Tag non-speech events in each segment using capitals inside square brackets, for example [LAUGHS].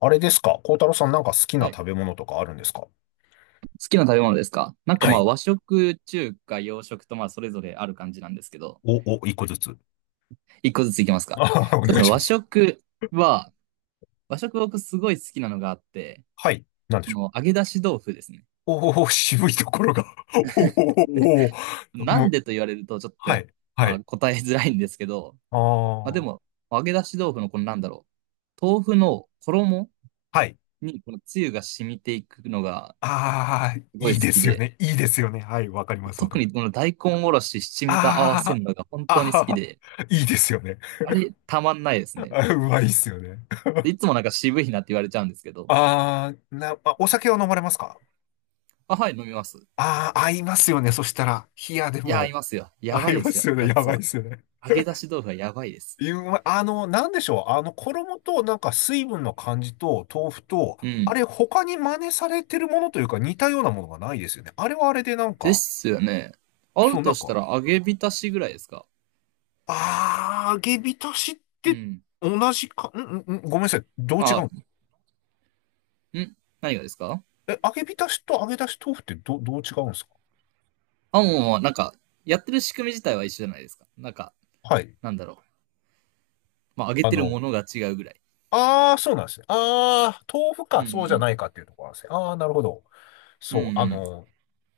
あれですか？孝太郎さん、なんか好きはない。食べ物とかあるんですか？好きな食べ物ですか。なんかはまい。あ和食、中華、洋食とまあそれぞれある感じなんですけど、一個ずつ。[LAUGHS] 一個ずついきますか。おそうで願すいね、しま和す。食は、和食僕すごい好きなのがあって、はい。なんでこしょの揚げ出し豆腐ですね。う？おお、[LAUGHS] 渋いところが。[LAUGHS] おお、おおなもんう、でと言われるとちょっはとい。はまあい。答えづらいんですけど、あまあであ、も揚げ出し豆腐のこのなんだろう、豆腐の衣はい。にこのつゆが染みていくのがああ、いすごいい好できすよで、ね。いいですよね。はい。わかります。わか特りまにこのす。大根おろし、七味と合わせあるのが本あ、当に好きあで、あ、[LAUGHS] いいですよね。あれたまんないです [LAUGHS] ね。あうまいっすよね。いつもなんか渋いなって言われちゃうんですけど、ああ、お酒を飲まれますか？あ、はい、飲みます。ああー、合いますよね。そしたら、冷やでいや、いも、ますよ。や合ばいいでますよ、すよね。ややつばいっは。すよね。揚げ出し豆腐はやばいです。うまい、なんでしょう。衣と、なんか水分の感じと、豆腐と、うあん。れ、他に真似されてるものというか、似たようなものがないですよね。あれはあれで、なんでか、すよね。あるそう、なとんしたか、ら揚げ浸しぐらいですか？揚げ浸しっうてん。同じか。ごめんなさい。どう違うあ、の？ん何がですか？え、揚げ浸しと揚げ出し豆腐ってどう違うんですか？あ、もうもう、なんか、やってる仕組み自体は一緒じゃないですか。なんか、はい。なんだろう。まあ、揚げあてるの、ものが違うぐらい。そうなんですね。豆腐うか、んうそうじゃなん。いかっていうところなんですね。なるほど。うんうそう、ん。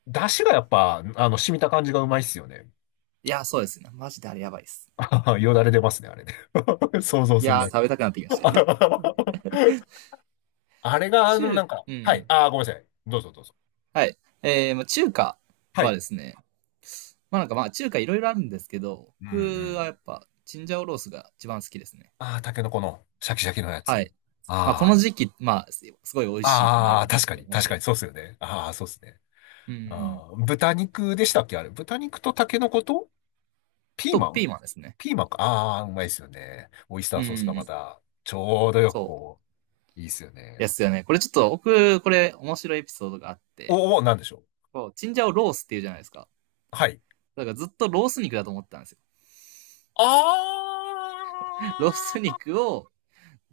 出汁がやっぱ、染みた感じがうまいっすよね。いや、そうですね。マジであれやばいです。[LAUGHS] ああ、よだれ出ますね、あれね。[LAUGHS] 想像いするやー、だけ。食べたくなってきました。[LAUGHS] あれが、な中、んか、うはい。ん。ああ、ごめんなさい。どうぞどうぞ。はい。まあ中華ははい。ですね、まあなんかまあ中華いろいろあるんですけど、うんう僕はん。やっぱチンジャオロースが一番好きですね。ああ、タケノコのシャキシャキのやはつ。い。まあこあの時期、まあすごい美味しいってのはああ、あるあ、んで確すけかど、に、もち確かろに、ん。そうっすよね。ああ、そうっすね。うん。ああ、豚肉でしたっけあれ。豚肉とタケノコとピーと、マピン。ーマンですね。ピーマンか。ああ、うまいっすよね。オイスタうーソースがまん。た、ちょうどよくそう。いいっすよでね。すよね。これちょっと僕、これ面白いエピソードがあって、おお、なんでしょう？こう、チンジャオロースっていうじゃないですか。はい。だからずっとロース肉だと思ってたんですよ。あ [LAUGHS] ロースあ肉を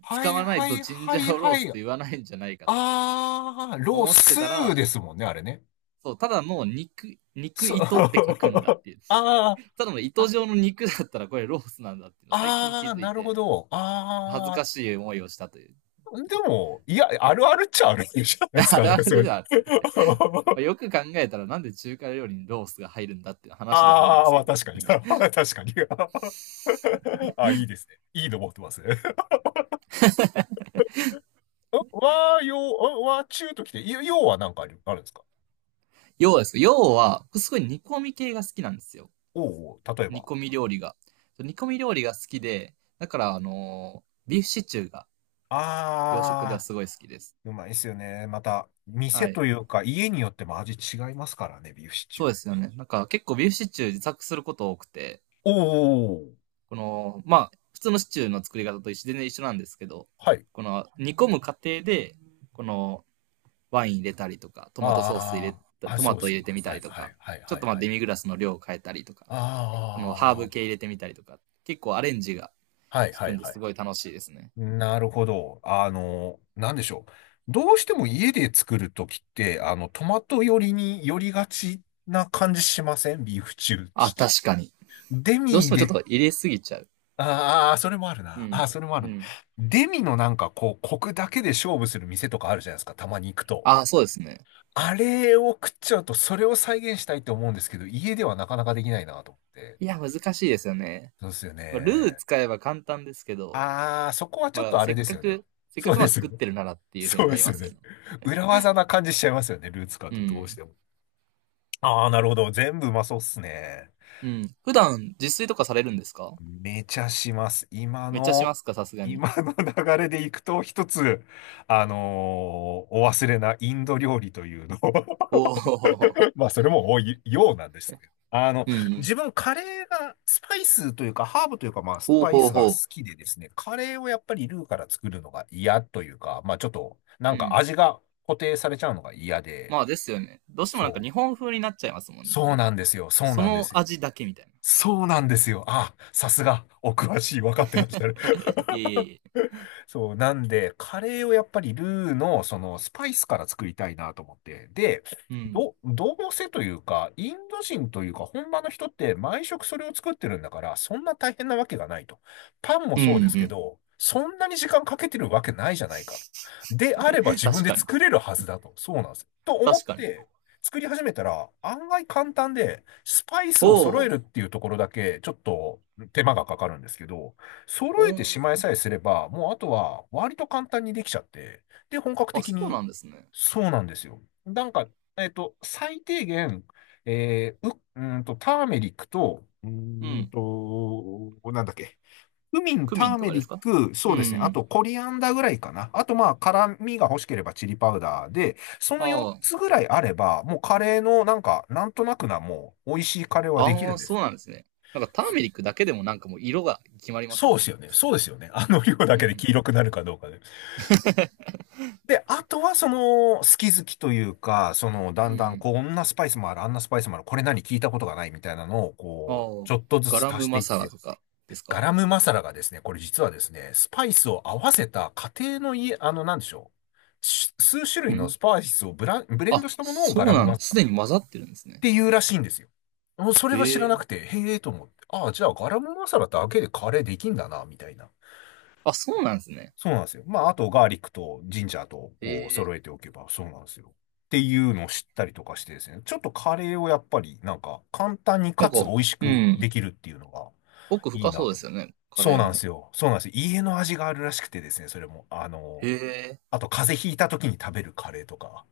は使いわないはといチンはジいャオローはスとい。言わないんじゃないかとロー思ってスたーら、ですもんね、あれね。そう、ただもう肉、肉そう。糸って書くんだっ [LAUGHS] ていう。あー、ただの糸あ、状の肉だったらこれロースなんだっていうの最近気づいなるほて、ど。恥ずかしい思いをしたという。でも、いや、あるあるっちゃあるじゃない [LAUGHS] ですあか、れなんあかれそれ。では、[LAUGHS] よく考えたらなんで中華料理にロースが入るんだっていう話であるんですまけあど。確かに。[LAUGHS] 確かに。[LAUGHS] あ、いいですね。いいの持ってますね。[LAUGHS] わー、よう、わ中ときて、ようはなんかあるんですか？要です。要は、すごい煮込み系が好きなんですよ。おうおう、例え煮ば。込み料理が。煮込み料理が好きで、だからビーフシチューが洋食ではあすー。ごい好きです。うまいっすよね。また、店はい。というか、家によっても味違いますからね、ビーフシチュそうー。ですよね。なんか結構ビーフシチュー自作すること多くて、おー、この、まあ、普通のシチューの作り方と一緒全然一緒なんですけど、はい。この煮込む過程で、このワイン入れたりとか、トマトソース入あれー、た、トそマうでトす入れね。てみたはりいとはか、いはいちょはっいとまあはデい。ミグラスの量を変えたりとか、このハーブあ系あ入れてみたりとか、結構アレンジがはい効はくいんではすい。ごい楽しいですね。なるほど。なんでしょう。どうしても家で作るときって、トマト寄りに寄りがちな感じしませんビーフシチュー、あ、シチ確かに。ュー。デどうしミてもちょっでと入れすぎちゃう。ああ、それもあるうな。あん。あ、それもあうる。ん。デミのなんかコクだけで勝負する店とかあるじゃないですか。たまに行くと。あ、そうですね。あれを食っちゃうと、それを再現したいと思うんですけど、家ではなかなかできないなと思って。いや、難しいですよね。そうですよまあルーね。使えば簡単ですけど、ああ、そこはちょっまとあ、あせれっですかよね。く、せっかそうくまであすよ作っね。てるならっていう風そにうなでりすまよすよね。ね。裏技な感じしちゃいますよね。ルーツカーうとどうしん。ても。ああ、なるほど。全部うまそうっすね。うん。普段、自炊とかされるんですか？めちゃします。今めっちゃしの、ますか、さすがに。今の [LAUGHS] 流れでいくと、一つ、あのお忘れなインド料理というのを [LAUGHS] おお。まあ、それも多いようなんですけど。うんうん。自分、カレーが、スパイスというか、ハーブというか、まあ、スほうパイほスうが好ほきでですね、カレーをやっぱりルーから作るのが嫌というか、まあ、ちょっと、なう。んうかん。味が固定されちゃうのが嫌で、まあですよね。どうしてもなんかそ日う。本風になっちゃいますもんね。そなうんなんか、ですよ。そうそなんでのすよ。味だけみたいな。そうなんですよ。あ、さすが、お詳しい、分かってらっしゃる。[LAUGHS] いえ [LAUGHS] いえいえ。そう、なんで、カレーをやっぱりルーの、スパイスから作りたいなと思って。で、うん。どうせというか、インド人というか、本場の人って毎食それを作ってるんだから、そんな大変なわけがないと。パンもうそうですけんど、そんなに時間かけてるわけないじゃないかと。であればうん。自分確でかに。作れるはずだと。そうなんですよ。と思確っかに。て、作り始めたら、案外簡単で、スパイスおを揃えお。るっていうところだけ、ちょっと手間がかかるんですけど、お揃えてしまいー、さえすれば、もうあとは割と簡単にできちゃって、で、本格あ、的そうに、なんですね。そうなんですよ。なんか、最低限、ターメリックと、うん。なんだっけ。クミン、クタミンーとメかでリすッか？ク、そううですね。あん。と、コリアンダーぐらいかな。あと、まあ、辛味が欲しければチリパウダーで、その4ああ。つぐらいあれば、もうカレーの、なんか、なんとなくな、もう、美味しいカレーはできあるんあ、でそす。うなんですね。なんかターメリックだけでもなんかもう色が決まりますもそうんでね。すよね。そうですよね。[LAUGHS] 量だうけでん。黄色くなるかどうかで。で、あとは好き好きというか、だうんだんん。こんなスパイスもある、あんなスパイスもある、これ何聞いたことがないみたいなのを、ああ、ちょっとずガラつ足ムしてマいっサラて、とかですガか？ラムマサラがですね、これ実はですね、スパイスを合わせた家庭の家、なんでしょう。数種う類のん。スパイスをブレンあ、ドしたものをそガうラムなんマだ。サラすっでに混ざってるんですね。ていうらしいんですよ。もうそれが知へらなえ。くて、へえと思って、ああ、じゃあガラムマサラだけでカレーできんだな、みたいな。あ、そうなんですね。そうなんですよ。まあ、あと、ガーリックとジンジャーと、へえ。揃えておけば、そうなんですよ。っていうのを知ったりとかしてですね。ちょっとカレーをやっぱり、なんか、簡単になかんか、つ美味しうくでん。きるっていうのが、奥いい深なそうでと。すよね。カそうレーなんでも。すよ。そうなんですよ。家の味があるらしくてですね、それも。へえ。あと、風邪ひいた時に食べるカレーとか。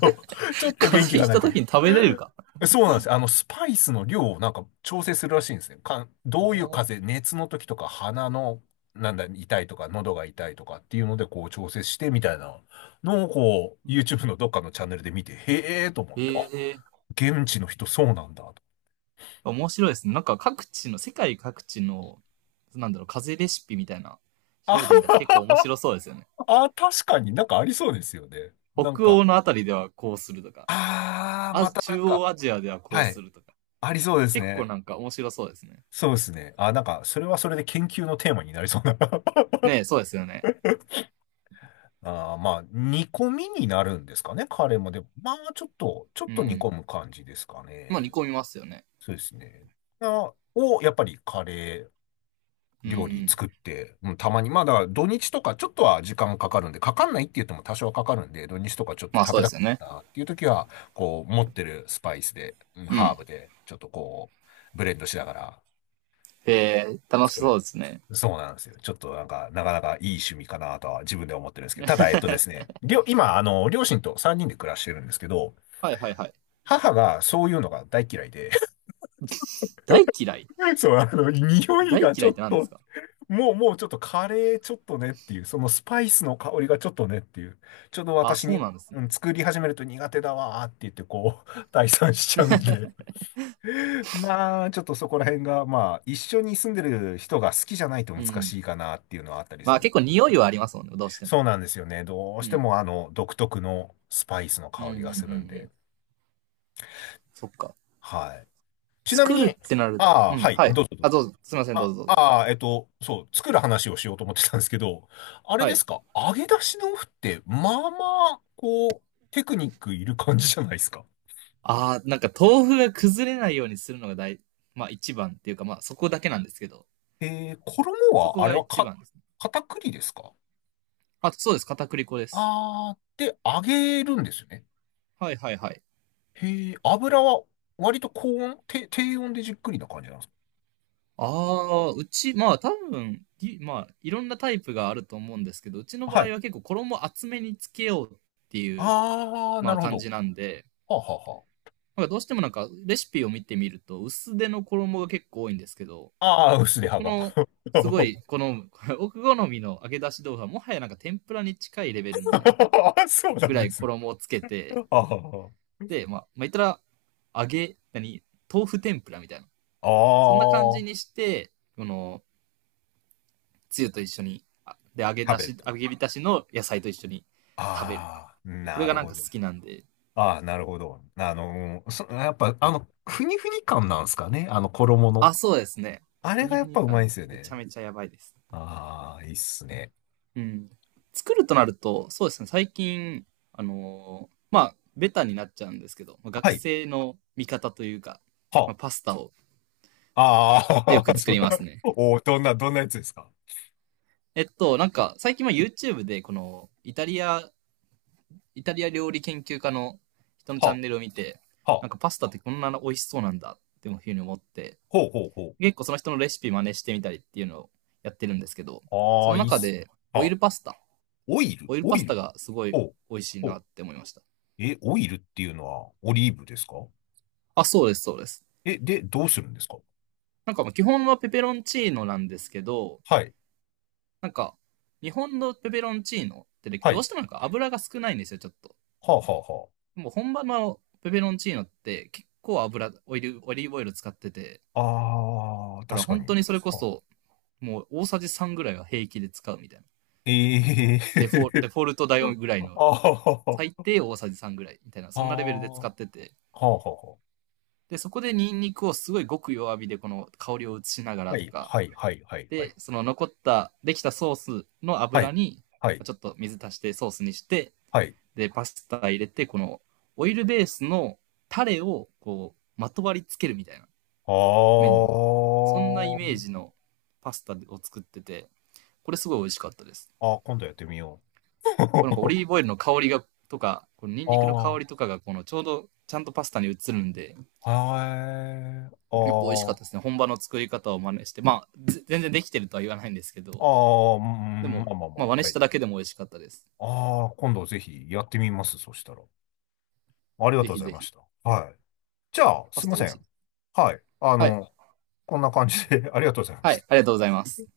と、ちょっ [LAUGHS] と風邪元気ひがいないたとい時う。に食べれるか。そうなんですよ。スパイスの量をなんか調整するらしいんですね。どういうお風ー。邪、熱の時とか鼻の、なんだ、痛いとか、喉が痛いとかっていうので、調整してみたいなのを、うんうん。YouTube のどっかのチャンネルで見て、へえーと思っへて、あ、え。現地の人そうなんだと。面白いですね。なんか各地の、世界各地の、なんだろう、風邪レシピみたいな、調べてみたら結構あ、面白そうですよね。あ、確かになんかありそうですよね。なん北欧か、のあたりではこうするとか、あー、あ、またなん中か、央アジアではこうはすい、るとか。ありそうです結構ね。なんか面白そうですね。そうですね。あ、なんか、それはそれで研究のテーマになりそうな。[LAUGHS] ねえ、そうですよね。ああ、まあ、煮込みになるんですかね、カレーも。でも、まあ、ちょっと、う煮込ん。む感じですかまあ煮ね。込みますよね。そうですね。あ、やっぱりカレーう料理ん。作って、うん、たまに、まあ、だから土日とかちょっとは時間かかるんで、かかんないって言っても多少はかかるんで、土日とかちょっとまあ食そうべでたすかよっね。たなっていう時は、持ってるスパイスで、うハーん。ブで、ちょっとブレンドしながらえー、楽し作そる。うですね。そうなんですよ。ちょっとなんか、なかなかいい趣味かなとは自分で思ってるんですけど、ただ、えっとです [LAUGHS] ね、りょ、今、両親と3人で暮らしてるんですけど、はいはいはい。母がそういうのが大嫌いで、大嫌い [LAUGHS] そう、匂い大がち嫌いょっって何ですと、か？もう、もうちょっとカレーちょっとねっていう、そのスパイスの香りがちょっとねっていう、ちょっとあ、私そに、うなんですうん、ね。作り始めると苦手だわーって言って、[LAUGHS] 退散しちゃうんで。まあ、ちょっとそこら辺が、まあ、一緒に住んでる人が好きじゃないとう難ん。しいかなっていうのはあったりますある。結構匂いはありますもんね、どうしてそうも。なんですよね。どううしてん。も独特のスパイスのうんう香んうりんうがするんで。ん。そっか。はい。ちなみ作るっに、てなると。あうあ、ん。はい、はい。どうぞどうあ、ぞ。どうぞ。すいません、どうぞどうぞ。そう、作る話をしようと思ってたんですけど、あれはでい。すか、揚げ出し豆腐って、あ、こう、テクニックいる感じじゃないですか。あー、なんか豆腐が崩れないようにするのが大、まあ一番っていうか、まあそこだけなんですけど、衣そこは、あれがは一か、番ですね。片栗ですか？あ、そうです。片栗粉です。ああー、で、揚げるんですよね。はいはいはい。へえ、油は、割と高温、低温でじっくりな感じなんですか？ああ、うち、まあ多分、まあいろんなタイプがあると思うんですけど、うちの場は合い。は結構衣厚めにつけようっていう、ああ、まなあるほ感じど。なんで、はあはあはなんかどうしてもなんかレシピを見てみると薄手の衣が結構多いんですけど、あ。ああ、薄れ歯僕が。のすごいこの [LAUGHS] 奥好みの揚げ出し豆腐はもはやなんか天ぷらに近いレベルの [LAUGHS] そうなぐんらでいすね。衣をつけて、ああ、で、まあ、まあ、言ったら揚げ、何豆腐天ぷらみたいな。そんな感あじにあして、この、つゆと一緒に、で、揚げ食出べるし、と。揚げ浸しの野菜と一緒に食べる。ああ、これながるなんほか好ど。きなんで。ああ、なるほど。やっぱ、ふにふに感なんですかね。衣の。あ、そうですね。あふれがにやふっにぱう感まいんがですよめちゃね。めちゃやばいです。ああ、いいっすね。うん。作るとなると、そうですね、最近、まあ、ベタになっちゃうんですけど、は学い。生の味方というか、まはあ、パスタをあ。よああ、[LAUGHS] く作そう。りますね。おーどんなやつですか？なんか、最近は YouTube で、この、イタリア料理研究家の人のチャはンネルを見て、あ、はあ、なんかパスタってこんな美味しそうなんだっていうふうに思って、ほうほうほ結構その人のレシピ真似してみたりっていうのをやってるんですけど、う。そああ、のいいっ中す。でオはイあ、ルパスタ、オイル、オイルオパイスタル。がすごほいう美味しいほなうって思いました。え、オイルっていうのはオリーブですか？あ、そうです、そうです。え、で、どうするんですか？なんか基本はペペロンチーノなんですけど、はい。なんか日本のペペロンチーノってねはどうい。してもなんか油が少ないんですよ、ちょっと。はあはもう本場のペペロンチーノって結構油、オイル、オリーブオイル使ってて、あはあ。あー、だから確か本に。当にそれこはあ、そもう大さじ3ぐらいは平気で使うみたいな。えデフォえデフォルト代ぐらいー [LAUGHS] のあはは最は低大さじ3ぐらいみたいな、あそんなレベルで使ーってて、はあはあはあ。で、そこでニンニクをすごいごく弱火でこの香りを移しながはらとい、か、はい、はい、はい、はで、い。その残った、できたソースのは油い、に、はい、ちょっと水足してソースにして、はい。で、パスタ入れて、このオイルベースのタレをこう、まとわりつけるみたいな、あ麺に。そんなイー。メージのパスタを作ってて、これすごい美味しかったです。あー、今度やってみよこれなんかオう。リー [LAUGHS] ブオイルの香りが、とか、このニンニクの香ありとかが、このちょうどちゃんとパスタに移るんで、あ、はい。やっぱ美味しかっあたですね。本場の作り方を真似して。まあ、全然できてるとは言わないんですけあ、ど、ああ、うでんも、まあまあままあ真あ、似はしい。ただけでも美味しかったです。ああ、今度ぜひやってみます、そしたら。ありがぜとうごひざいぜまひ。した。はい。じゃあ、パすスいまタ美せ味しい。ん。はい。はい。こんな感じで [LAUGHS] ありがとうございまはしい。た。ありがとうございます。